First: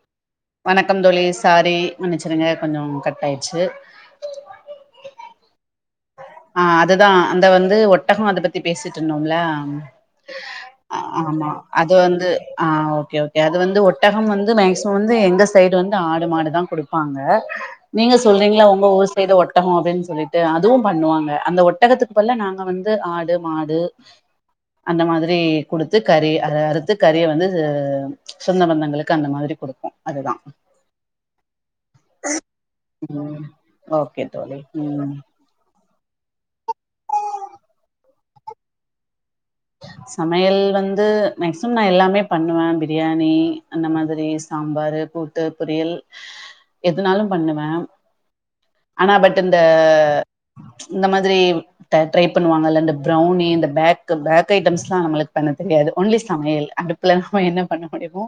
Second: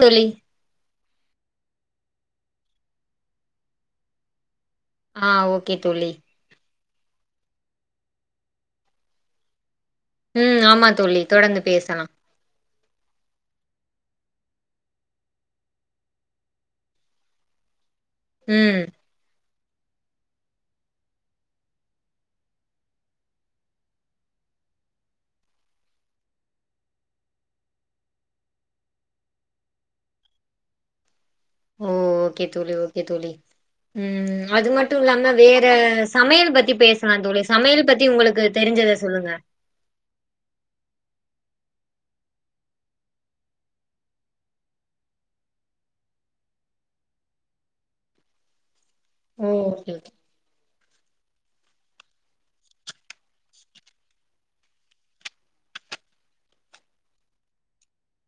தோழி வணக்கம் தோழி சாரி மன்னிசுருங்க கொஞ்சோ கட் ஆயிடுச்சு ஆ ஓகே தோழி ஆ அதுதா அந்த வந்து ஒட்டகோ அத பத்தி பேசிட்ருந்தோம்ல ம் ஆமா தோழி ஆமா தொடர்ந்து அது பேசலா வந்து ஆ ஓகே ஓகே அது வந்து ஒட்டகம் வந்து மேக்சிமம் வந்து எங்க சைடு வந்து ஆடு மாடுதா குடுப்பாங்க நீங்க சொல்றீங்ள ம் உங்க ஊர் சைடு ஒட்டகோ அப்டின் சொல்லிட்டு அதும் பண்ணுவாங்க அந்த ஒட்டகத்துக்கு பல்ல நாங்க வந்து ஆடு மாடு அந்த மாதிரி குடுத்து கறி அ அறுத்து கறிய வந்து சொந்த பந்தங்களுக்கு அந்த மாதிரி குடுக்கு அதுதா ஓ ஓகே தோழி ஓகே தோழி ஓகே ம் தோழி அது மட்டு ம் இல்லாம வேற சமையல் பத்தி பேஸ்லா தோழி சமையல் பத்தி உங்களுக்கு தெரிஞ்சத சொல்லுங்க சமையல் வந்து மேக்சிமம் நா எல்லாமே பண்ணுவே பிரியாணி அந்த மாதிரி சாம்பாரு கூட்டு பொரியல் எதுனாலு பண்ணுவ ஆனா பட் ஓ இந்த ஓகே ஓகே இந்த மாதிரி ட ட்ரை பண்ணுவாங்கல்ல இந்த ப்ரொவ்னி இந்த பேக் க பேக் ஐட்டம்ஸ்லா நம்மளுக்கு பண்ண தெரியாது ஓன்லி சமையல் அடுப்புல நம்ம என்ன பண்ண முடியுமோ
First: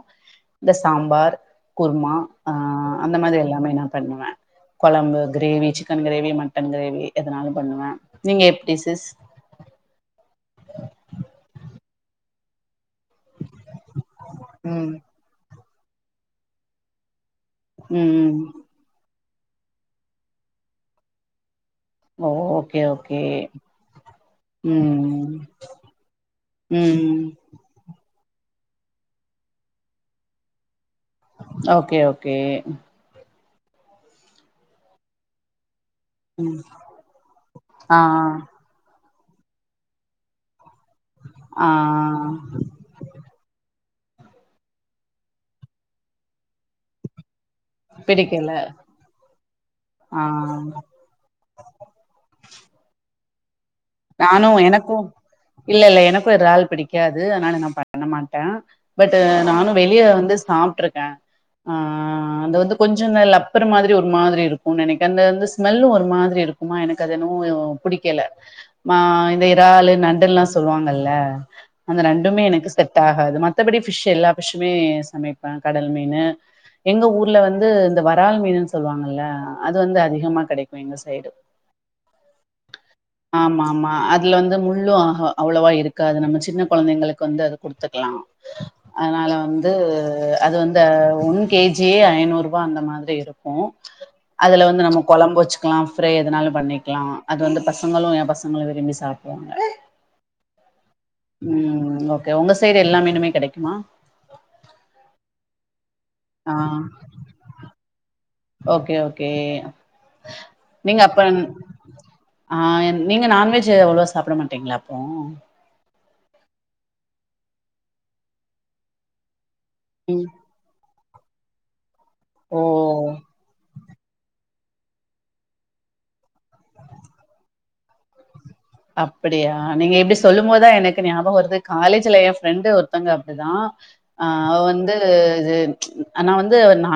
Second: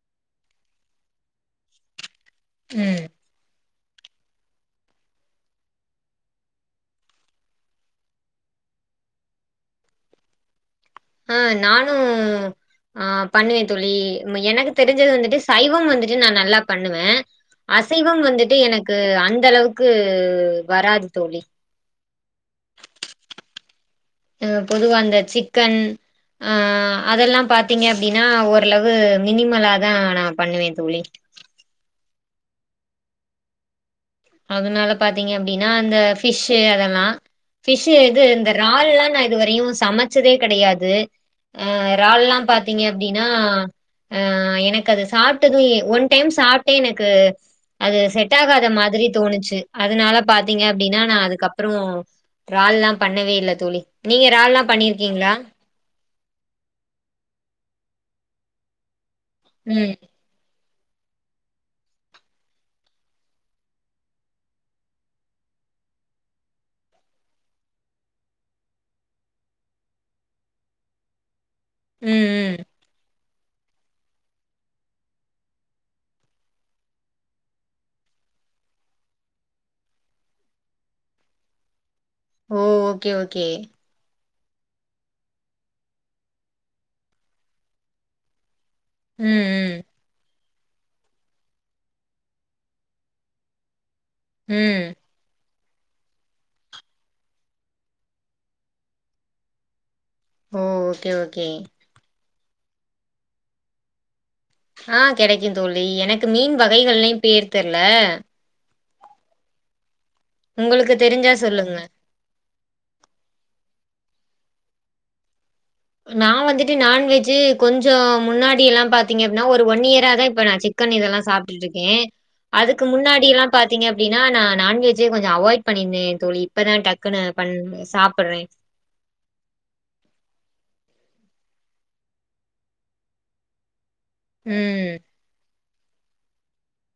இந்த சாம்பார் குர்மா ஆ ம் அந்த மாதிரி எல்லாமே நா பண்ணுவே கொழம்பு gravy chicken gravy mutton gravy எதனாலு பண்ணுவே நீங்க எப்டி சிஸ் ஆ நானு ஆ பண்ணுவே தோழி எனக்கு ம் தெரிஞ்சது வந்துட்டு சைவம் வந்துட்டு நா நல்லா பண்ணுவே அசைவம் ம் வந்துட்டு எனக் கு அந்த அளவுக்கு வராது தோழி ஓ ஓகே ஓகே அ பொதுவா அந்த ம் சிக்கன் அ ம் அதெல்லா பாத் தீங்க அப்டின்னா ஓரளவு மினிமலா தா நா பண்ணுவே தோழி ஓகே ஓகே அதனால பாத்தீங்க அப்டின்னா அந்த ம் ஃபிஷூ அதெல்லா ஃபிஷூ ஆ இது இந்த இறால்லா நா இதுவரையு சமைச்சதே கெடயாது ஆ இறால்லா பாத் தீங்க அப்டின்னா ஆ எனக்கு அது சாப்ட்டது எ ஒன் டைம் சாப்ட்டே எனக்கு அது செட் பிடிக்கல ஆகாத மாதிரி தோணுச்சு அதனால ஆ பாத்தீங்க அப்டின்னா நா அதுக்கப் றோ இறால்லா பண்ணவே இல்ல தோழி நீங்க நானு இறால்லா எனக்கு பண்ணிருக்கீங்களா இல்ல இல்ல எனக்கு இறால் பிடிக்காது அனால நா பண்ண மாட்டே பட்டு நானு ம் வெளிய வந்து சாப்ட்டுருக்கே ஆ ஆ அது வந்து கொஞ்சோ இந்த லப்பர் மாதிரி ஒரு மாதிரி இருக்குன் நெனைக்கே அந்த வந்து ஸ்மெல்லு ஒரு மாதிரி இருக் குமா எனக்கு அது என்னவோ பிடிக்கல மா இந்த இறாலு நண்டுல்லா சொல்லுவாங்கல்ல அந்த ம் நண்டுமே ம் எனக்கு செட்டா காது மத்தபடி பிஷ் எல்லா பிஷ்மே சமைப்பே கடல் மீனு எங்க ஊர்ல வந்து இந்த வறால் மீனுன் சொல்வாங்கல்ல அது வந்து அதிகமா கெடைக்கு எங்க சைடு ஓ ஓகே ஓகே. ஆமா மா அதுல வந்து முள்ளு ஆக அவ்வளவா இருக்காது நம்ம சின்ன கொழந்தைங்களுக்கு வந்து அது குடுத்துக்லா ம் அனால வந்து ம் அது வந்து அ ஒன் கே ஜியே ஐநூற் ரூபா அந்த மாதிரி இருக்கு அதுல வந்து ம். நம்ம கொழம்பு வச்சுக்லா ஃப்ரை எதுனாலு பண்ணிக்லா அது வந்து பசங்களு எ பசங் ங்களு விரும்பி சாப்படுவாங்க ஓ ஓகே ஓகே. ம் ஓ ஓகே உங்க சைடு எல்லா மீனுமே கெடைக்குமா ஆ கெடைக்குந் தோழி எனக்கு ஆ மீன் வகைகள்லயு பேர் தெர்ல ஓகே ஓகே உங்களுக்கு நீங்க அப்ப தெரிஞ்சா சொல்லுங்க. ஆ நீங்க நான்வெஜ் அவ்ளவா சாப்ட மாட்டீங்களா அப்போ நா வந்துட்டு நான்வெஜ்ஜூ கொஞ்சோ முன்னாடி எல்லா பாத்தீங்க அப்டின்னா ஒரு ஒன் இயரா தா ம் இப்ப நா சிக் சிக்கன் இதெல்லா சாப்ட்டுட்டு இருக்கே ஓ அதுக்கு முன்னாடிலா பாத்தீங்க அப்டின்னா நா நான் வெஜ்ஜே கொஞ்சோ அவாய்ட் பண்ணிருந்தே தோழி இப்பதா டக்குன்னு பண் சாப்ட்றே அப்டியா நீங்க இப்டி சொல்லும் போதா எனக்கு ஞாபகோ வருது காலேஜ்ல எ ஃப்ரெண்டு ஒருத்தங்க அப்டி தா ஆ அவ வந்து ம் இது ஆனா வந்து நா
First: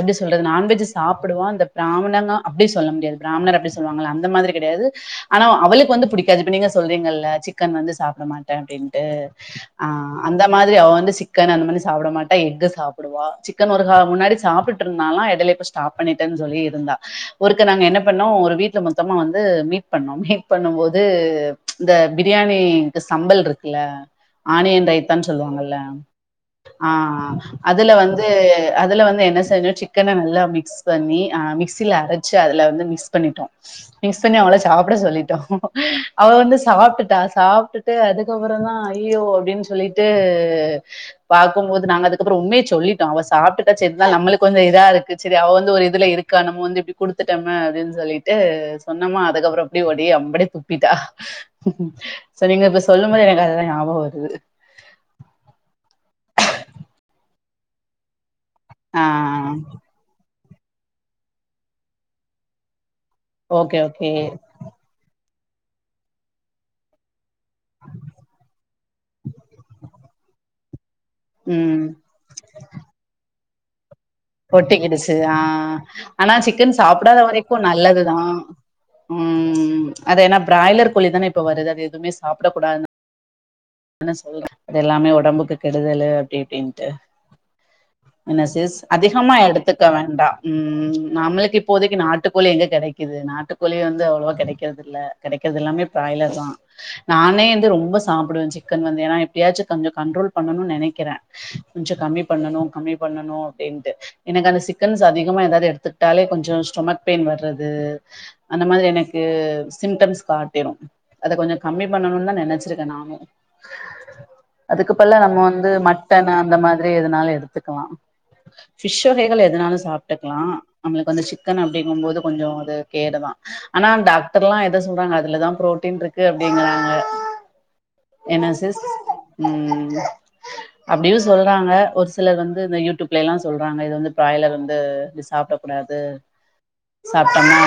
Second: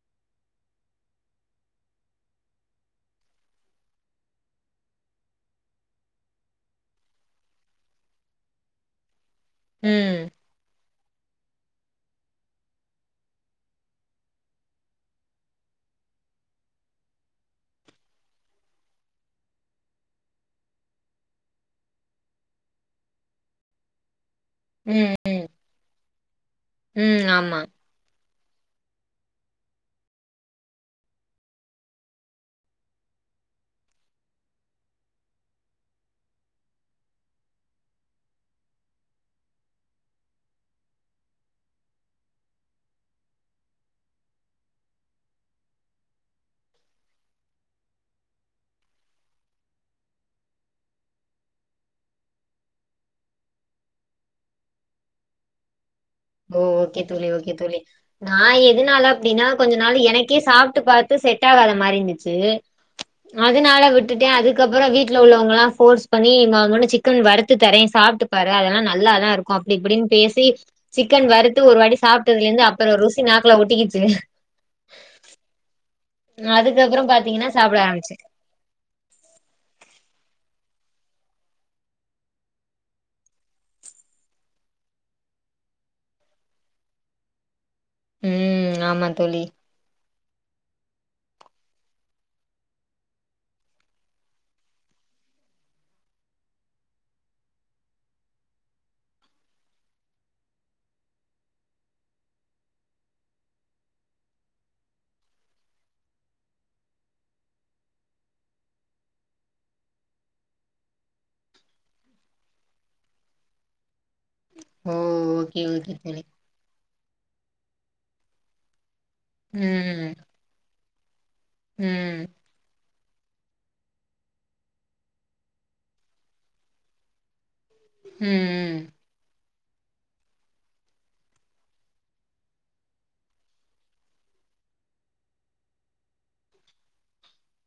எப்டி சொல்றது நான்வெஜ் சாப்புடுவா இந்த பிராமணனா அப்டி சொல்ல முடியாது பிராமணர் அப்டி சொல்லுவாங்கல்ல அந்த மாதிரி கெடயாது ஆனா அவளுக்கு வந்து புடிக்காது இப்ப நீங்க சொல்றீங்கல்ல சிக்கன் வந்து சாப்ட மாட்டே அப்டின்ட்டு ஆ ம் அந்த மாதிரி அவ வந்து சிக் சிக்கன் அந்த மாதி சாப்ட மாட்டா எக்க சாப்டுவா சிக்கன் ஒரு கா முன்னாடி சாப்ட்டு இருந்தாலா எடைல இப்ப ஸ் ஸ்டாப் பண்ணிட்டேன் சொல்லி இருந்தா ஒருக்க நாங்க என்ன பண்ணோ ஒரு வீட்ல மொத்தமா வந்து மீட் பண்ணோ மீட் பண்ணும் போது இது இந்த பிரியாணிக்கு சம்பல் இருக்குல்ல ஆனியன் ம் ரைத்தான் ம் சொல்லுவாங்கல்ல ஆ ம் ஆமா. அதுல வந் து அதுல வந்து என்ன செஞ்சோ சிக்கன நல்லா மிக்ஸ் ஸ் பண்ணி ஆ மிக்சில அரச்சு அதுல வந்து மிக்ஸ் பண்ணிட்டோ மிக்ஸ் பண்ணி அவள சாப்ட சொல்லிட்டோ அவ வந்து சாப்ட்டுட்டா சாப்ட்டுட்டு அதுக்கப்புறந்தா ஐயோ அப்டின் சொல்லிட்டு பாக்கும்போது நாங்க அதுக்கப்றோ உண்மைய சொல்லிட்டோ அவ சாப்ட்டுட்டா சரிதா நம்மளுக்கு வந்து இதா இருக்கு சரி அவ வந்து ஒரு இதுல இருக் க்கான மூஞ்ச இப்டி குடுத்துட்டமே அப்டின்னு சொல்லிட்டு சொன்னமா அதுக்கப்றோ அப்டி ஓடி அம்படியே துப் பிட்டா சோ நீங்க இப்ப சொல்லும் போது எனக்கு அதெல்லா ஞாபகம் வருது ஓ ஓக்கே தோழி ஓக்கே தோழி நா ஆ எதுனால அப்டின்னா கொஞ்ச நாள் எனக்கே சாப்ட்டு பாத்து செட் ஆகாத மாறி இருந்துச்சு ஓகே அதுனால ஓகே விட்டுட்டே அதுக் அதுக்கப்றோ வீட்ல உள்ளவங்க எல்லா ஃபோர்ஸ் பண்ணி நா வனா சிக்கன் வறுத்து தரே சாப்ட்டுப்பாரு அதெல்லா நல்லா தா இருக் அப்டி இப்டின்னு பேசி சிக்கன் வறுத்து ஒரு ம் வாட்டி சாப்ட்டதுல இருந்து அப்றோ ருசி நாக்ல ஒட்டிக்கிச்சு ஒட்டிக்கிடுச்சு ஆ ஆனா சிக்கன் அதுக்கப்புறம் சாப்பிடாத பாத்தீங்கன்னா வரைக்கு சாப்ட நல்லதுதா ஆரம்பிச்சேன். உம் அது ஏனா பிராய்லர் கோழிதான இப்ப வருது அது எதுமே சாப்பிட கூடாது பண்ண சொல்றே அது எல்லாமே உடம்புக்கு கெடுதலு அப்டி இப்டின்ட்டு என்ன ம் ரிஸ்க் ஆமா தோழி. எடுத்துக்க வேண்டா ம் நம்மளுக்கு இப்போதைக்கு நாட்டுக்கோழி எங்க கிடைக்குது நாட்டு கோழியு வந்து அவ்வளவா கிடைக்கிறதில்ல கிடைக்கறது எல்லாமே பிராய்லர் தா நானே வந்து ரொம்ப சாப்பிடுவே சிக்கன் வந்து ஏன்னா எப்படியாச்சு கொஞ்சோ கண்ட்ரோல் பண்ணணும்னு நெனைக்கிறே கொஞ்சோ கம்மி பண்ணணு கம்மி பண்ணனு அப்டின்ட்டு எனக்கு அந்த சிக்கன்ஸ் அதிகமா ஏதாவது எடுத்துட்டாலே கொஞ்சோ ஸ்டொமக் பெயின் வர்றது அந்த மாதிரி எனக்கு சிம்டம்ஸ் காட்டிரு அத கொஞ்சோ கம்மி பண்ணணும்னு தா நெனைச்சிருக்கே நானும் அதுக்கு ஓ! பல்லா நம்ம ஓகே, வந்து ஓகே தோழி. மட்டன் அந்த மாதிரி எதுனாலு எடுத்துக்கலா பிஷ் வகைகள் எதுனாலு ம், சாப்ட்டுக்கலா நம்மளுக்கு வந்து சிக்கன் ம், அப்டிங்கும்போது ம், கொஞ்சோ அது கேடுதா ஆனா டாக்டர்லா எத சொல்றாங்க அதுலதா புரோட்டீன் இருக்கு அப்படிங்றாங்க என்னா ம், சிஸ் உம் அப்டியு சொல்றாங்க ஒரு சிலர் வந்து இந்த யூட்யூப் ப்ல. எல்லா சொல்றாங்க இது வந்து பிராய்லர் வந்து இது சாப்டக் கூடாது சாப்ட்டம்னா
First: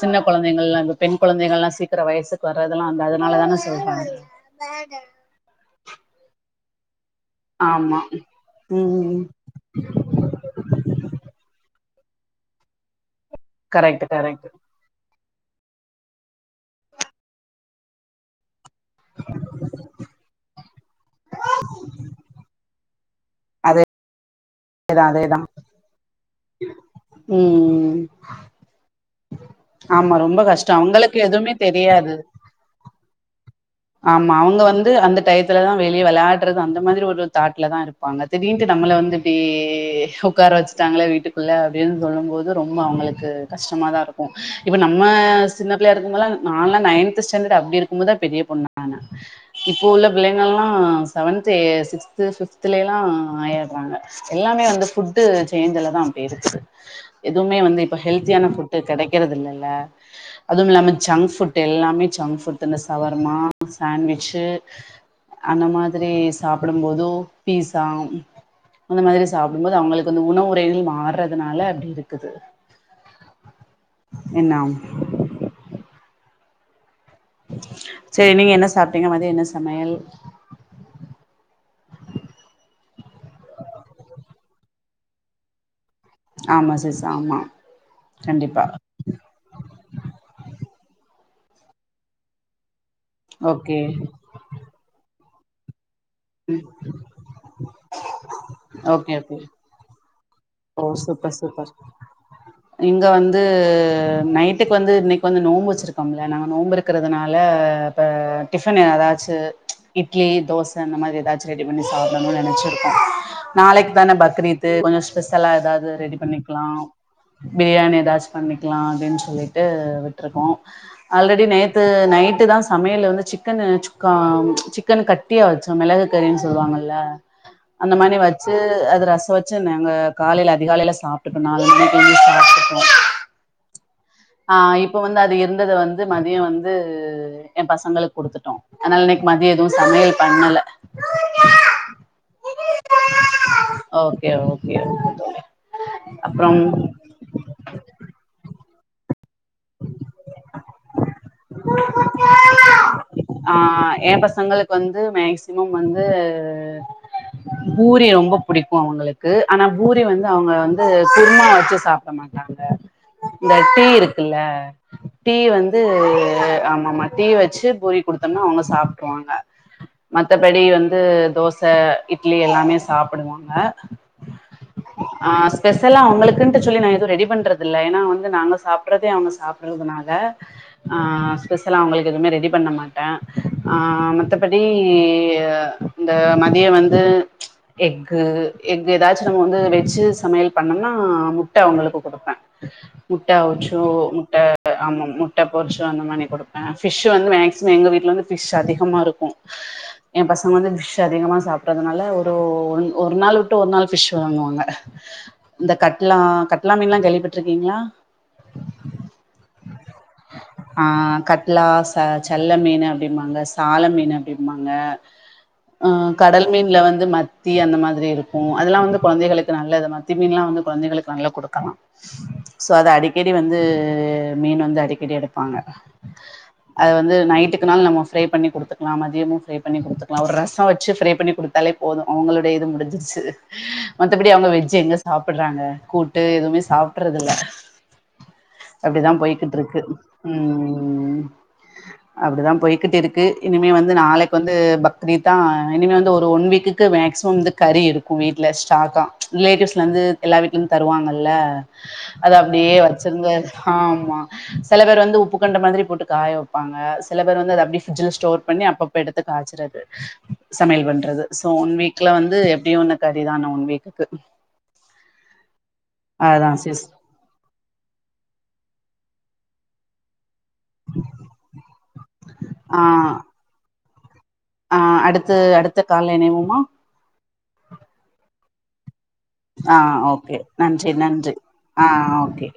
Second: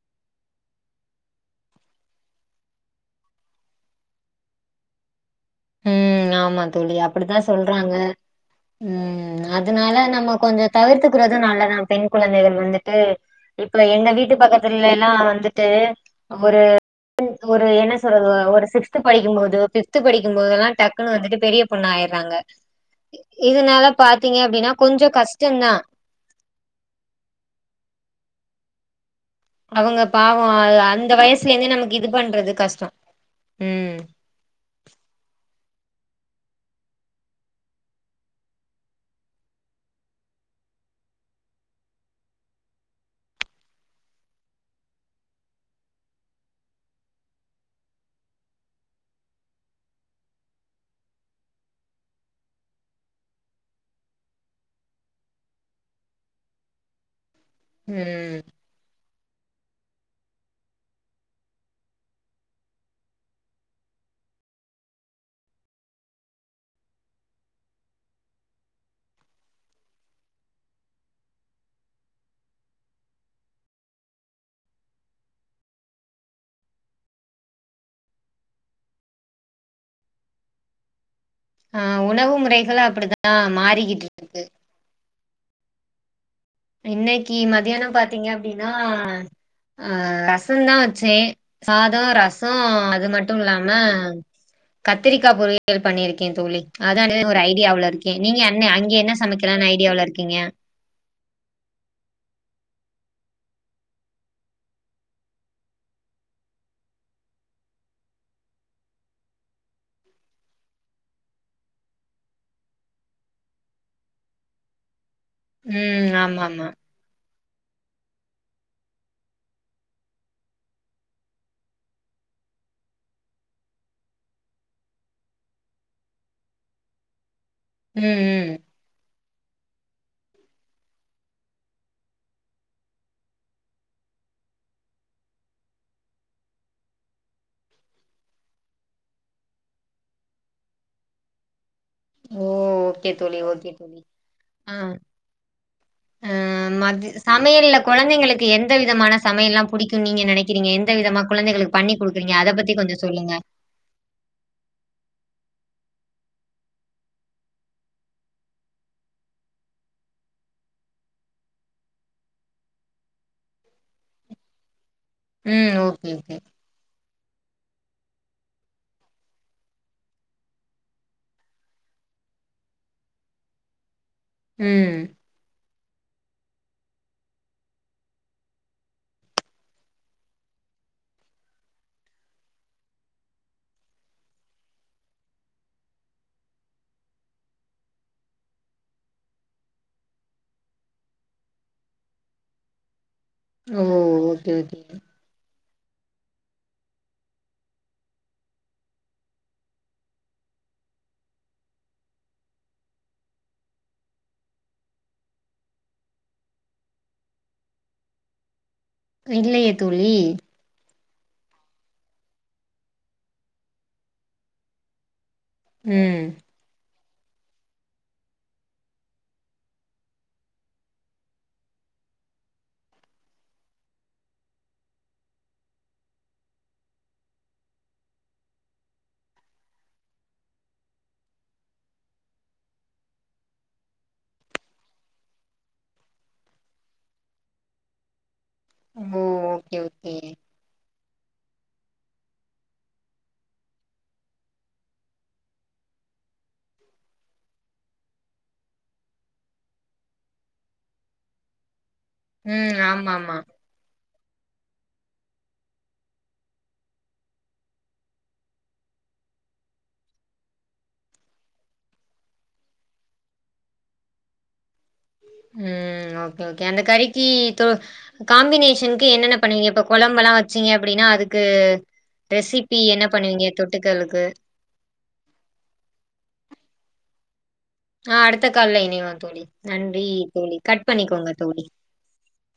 சின்ன குழந்தைகள்லா பெண் குழந்தைகள் எல்லா சீக்கிரோ வயசுக்கு வரதெல்லா அந்த அதனால தானே சொல்றாங்க ம் ஆமா தோழி அப்டிதா சொல்றாங்க ஆமா ம் உம் அதனால நம்ம கொஞ்சோ தவிர்த்துக்கிறதும் நல்லதுதா பெண் குழந்தைகள் வந்துட்டு இப்ல கரெக்ட் எங்க வீட்டு கரெக்ட் பக்கத்துல எல்லா வந்துட்டு ஒரு ஒரு என்ன சொல்றது ஒரு சிக்ஸ்த் படிக்கும்போதோ பிப்த்து படி படிக்கும் போதெல்லா டக்குன்னு வந்துட்டு பெரிய பொண்ணா ஆயிர்றாங்க இதனால பாத்தீங்க அப்டின்னா அதேதா கொஞ்சம் அதேதா கஷ்டம் தான். உம் அவங்க பாவோ அந்த வயசுல எதுவுமே இருந்தே நமக்கு இது தெரியாது பண்றது கஷ்டோ ம் ஆமா அவங்க வந்து அந்த டயத்துலதா வெளிய விளாட்டுறது அந்த மாறி ஒரு தாட்ல தா இருப்பாங்க திடீர்ன்டு நம்மள வந்து இப்டி உட்கார வச்சுட்டாங்களே வீட்டுக்குள்ள அப்டின்னு சொல்லும் போது ரொம்ப அவங்களுக்கு கஷ்டமாதா இருக்கும் இப்ப நம்ம சின்ன பிள்ளையா இருக்குபோதல்லா நால்லா நையன்த் ஸ்டேண்டர்ட் அப்டி இருக்கும் போதுதா பெரிய பொண்ணு ஆனே இப்போ உள்ள பிள்ளைங்க எல்லா செவன்த் சிக்ஸ்து பிப்துல எல்லா ஆயிற்றாங்க எல்லாமே வந்து ஃபுட்டு சேஞ்சுலதா அப்டி இருக்குது எதுவுமே வந்து இப்ப ம். ஹெல்த்தியான ஃபுட் டு கிடைக்கிறது இல்ல இல்ல அதுவு இல்லாம ஜங்க்புட் எல்லாமே ஜங்க்பட் இந்த சவர்மா ஷேன் வெச்சு அந்த மாதிரி சாப்டும் போதோ பீஸா அந்த மாதிரி சாப்பிடுபோது அவங்களுக்கு வந்து உணவு முறைகள் மாறுறதுனால அப்டி இருக்குது என்னாம் சேரி நீங்க என்ன சாப்ட்டீங்க மதிய என்ன சமையல் ஆ உணவு முறைகள் அப்படித்தா மாறிக்கிட்டு இரு ஆமா சிஸ் இன்னைக்கு ஆமா மதியானம் பாத்தீங்க கண்டிப்பா அப்டின்னா ஆ ரசந்தா வச்சே சாதம் ரசோ அது மட்டு இல்லாம ஓகே கத்திரிக்கா பொரியல் யல் பண்ணிருக்கே தோழி அதானது ஒரு ஐடியாவுல இருக்கே நீங்க என்ன அங்க ஓகே என்ன ஓகே சமைக்கலாம்னு ஐடியாவுல இருக்கீங்க ஓ சூப்பர் சூப்பர் இங்கே வந்து நைட்டுக்கு வந்து இன்னைக்கு வந்து நோன்ம்பு வச்சுருக்கோம்ல நாங்க நோம்பு வெச்சுருக்கிறதுனால இப்ப டிஃபன் ஏதாச்சு இட்லி தோசை இந்த மாதிரி ஏதாச்சும் ரெடி பண்ணி சாப்பிடணும்னு நினைச்சிருக்கோம் நாளைக்கு தானே பக்ரீது கொஞ்சம் ஸ்பெஷலா ஏதாவது ம் ரெடி ஆமா ஆமா பண்ணிக்கலாம் பிரியாணி ஏதாச்சும் பண்ணிக்கலாம் அப்படின்னு சொல்லிட்டு விட்டுருக்கோம் ஆல்ரெடி நேத்து நைட்டு தான் சமையல வந்து சிக்கன் சுக்கா சிக்கன் கட்டியா வச்சோம் மிளகு கறின்னு சொல்லுவாங்கல்ல அந்த மாறி ம் ம் வச்சு அது ரசம் வச்சு நாங்க காலைல அதிகாலல சாப்பிட்டுட்டோ நாலுமணிக்கு சாப்பிட்டுட்டோம் ஆ இப்ப வந்து அது இருந்தத வந்து மதியம் வந்து என் பசங்களுக்கு குடுத்துட்டோம் அதனால இன்னைக்கு மதியம் எதுவும் சமையல் பண்ணல ஓ ஓகே தோழி ஓகே தோழி ஓகே ஆ ஓகே தோழி அப்புறம் சமையல குழந்தைங்களுக்கு எந்த விதமான சமையல்லாம் புடிக்கும் நீங்க நினைக்கிறீங்க எந்த விதமா குழ குழந்தைங்களுக்கு பண்ணி கொடுக்குறீங்க அதை பத்தி கொஞ்சம் சொல்லுங்க ஆ என் பசங்களுக்கு வந்து மேக்சிமம் வந்து பூரி ரொம்ப புடிக்கும் அவங்களுக்கு ஆனா பூரி வந்து அவங்க வந்து குருமா வச்சு சாப்பிட மாட்டங்க இந்த டீ இருக்குல்ல டீ ம் வந்து ஓகே ஓகே ஆமாமா டீ வச்சு பூரி குடுத்தோம்னா அவங்க சாப்ட்றுவாங்க மத்தபடி வந்து தோசை இட்லி எல்லாமே சாப்பிடுவாங்க ம் ஆ ஸ்பெஷலா அவங்களுக்குன்னட்டு சொல்லி நான் எதுவும் ரெடி பண்றது இல்ல ஏன்னா வந்து நாங்க சாப்படுறதே அவங்க சாப்பிடுறதுனால ஸ்பெஷலா அவங்களுக்கு எதுவும் ரெடி பண்ண மாட்டேன் மத்தபடி இந்த மதியம் வந்து எக்கு எக்கு ஏதாச்சும் நம்ம வந்து வெஜ் சமையல் பண்ணோம்னா முட்டை அவங்களுக்கு கொடுப்பேன் முட்டை அவுச்சு ஓ முட்டை ஓகே ஓகே ஆமாமா பொச்ச அந்த மாதிரி கொடுப்பேன் ஃபிஷ் வந்து மேக்சிமம் எங்க வீட்டுல வந்து ஃபிஷ் அதிகமா இருக்கும் என் பசங்க வந்து ஃபிஷ் அதிகமா சாப்படுறதுனால ஒரு ஒரு நாள் விட்டு ஒரு நாள் ஃபிஷ் வாங்குவாங்க இந்த கட்லா கட்லா மீன்ல்லாம் கேளிவிப்பட்டட்டுருக்கீங்களா இல்லையே தோழி ஆ கட்லா ச செல்ல மீன் அப்படிம்பாங்க சாலை மீன் அப்படிம்பாங்க அ ம் கடல் மீன்ல வந்து மத்தி அந்த மாதிரி இருக்கும் அதெல்லாம் வந்து குழந்தைகளுக்கு நல்லது மத்தி மீன்லாம் வந்து குழந்தைகளுக்கு கொடுக்கலாம் சோ அது அடிக்கடி வந்து மீன் வந்து அடிக்க டி எடுப்பாங்க அது வந்து நைட்டுக்குனாலு நம்ம ஃப்ரை பண்ணி கொடுத்துக்கலாம் மதியம ஃப்ரை பண்ணி கொடுத்துக்கலாம் ஒரு ரசம் வச்சு ஃப்ரை பண்ணி கொடுக்க தாலே போதும் அவங்களோட‌இது முடிஞ்சிருச்சு மத்தபடி அவங்க வெஜ் எங்க சாப்பிட்றாங்க கூட்டு எதுவுமே சாப்பிடடறது இல்ல அப்டித்தா ஓ ஓகே போய்கிட்ருக்கு ஓகே ம் அப்படிதான போய்கிட்டுருக்கு இனிமே வந்து நாளைக்கு வந்து பக்ரிதா இனிமே வந்து ஒரு ஒன் வீக்குக்கு மேக்சிமம் வந் கறி இருக்கு வீட்ல ஸ்டாக்கா ரிலேட்டிவ்ஸ்லருந்து எல்லா வீட்லிந் தருவாங்கல்ல அது ம் அப்டியே வச்சிருந்து ஆமாமா. ஆமா சில பேர் வந்து உப்புக்கண்ட மாதிரி போட்டு காய வெப்பாங்க சில பேர் வந்து அதை அப்டே ஃப்ரிட்ஜில ஸாடோர் பண்ணி அப்பப்ப எடுத்து காய்ச்சறது சமையல் பண்றது சோ ஒன் வீக்ல வந்து எப்டியு ஒன்னு கறிதா இன்னு ஒன் வீக்குக்கு ம் ஓகே அதா ஓகே அந்த சிஸ் கறி கி தோ காம்பினேஷனுக்கு என்னென்ன பண்ணுவி இப்ப கொழம்பெலா வெச்சீங்க அப்படினா அதுக்கு ரெசிபி என்ன பண்ணுவீங்க தொட்டுக்களுக்கு அ அடுத்து அடுத்த கால்ல இணைவோமா ஆ அடுத்த கால்ல இணைவோ தோழி ஆ நன்றி ஓகே தோழி கட் நன்றி பண்ணிக்கோங்க நன்றி தோழி ஆ ஓகே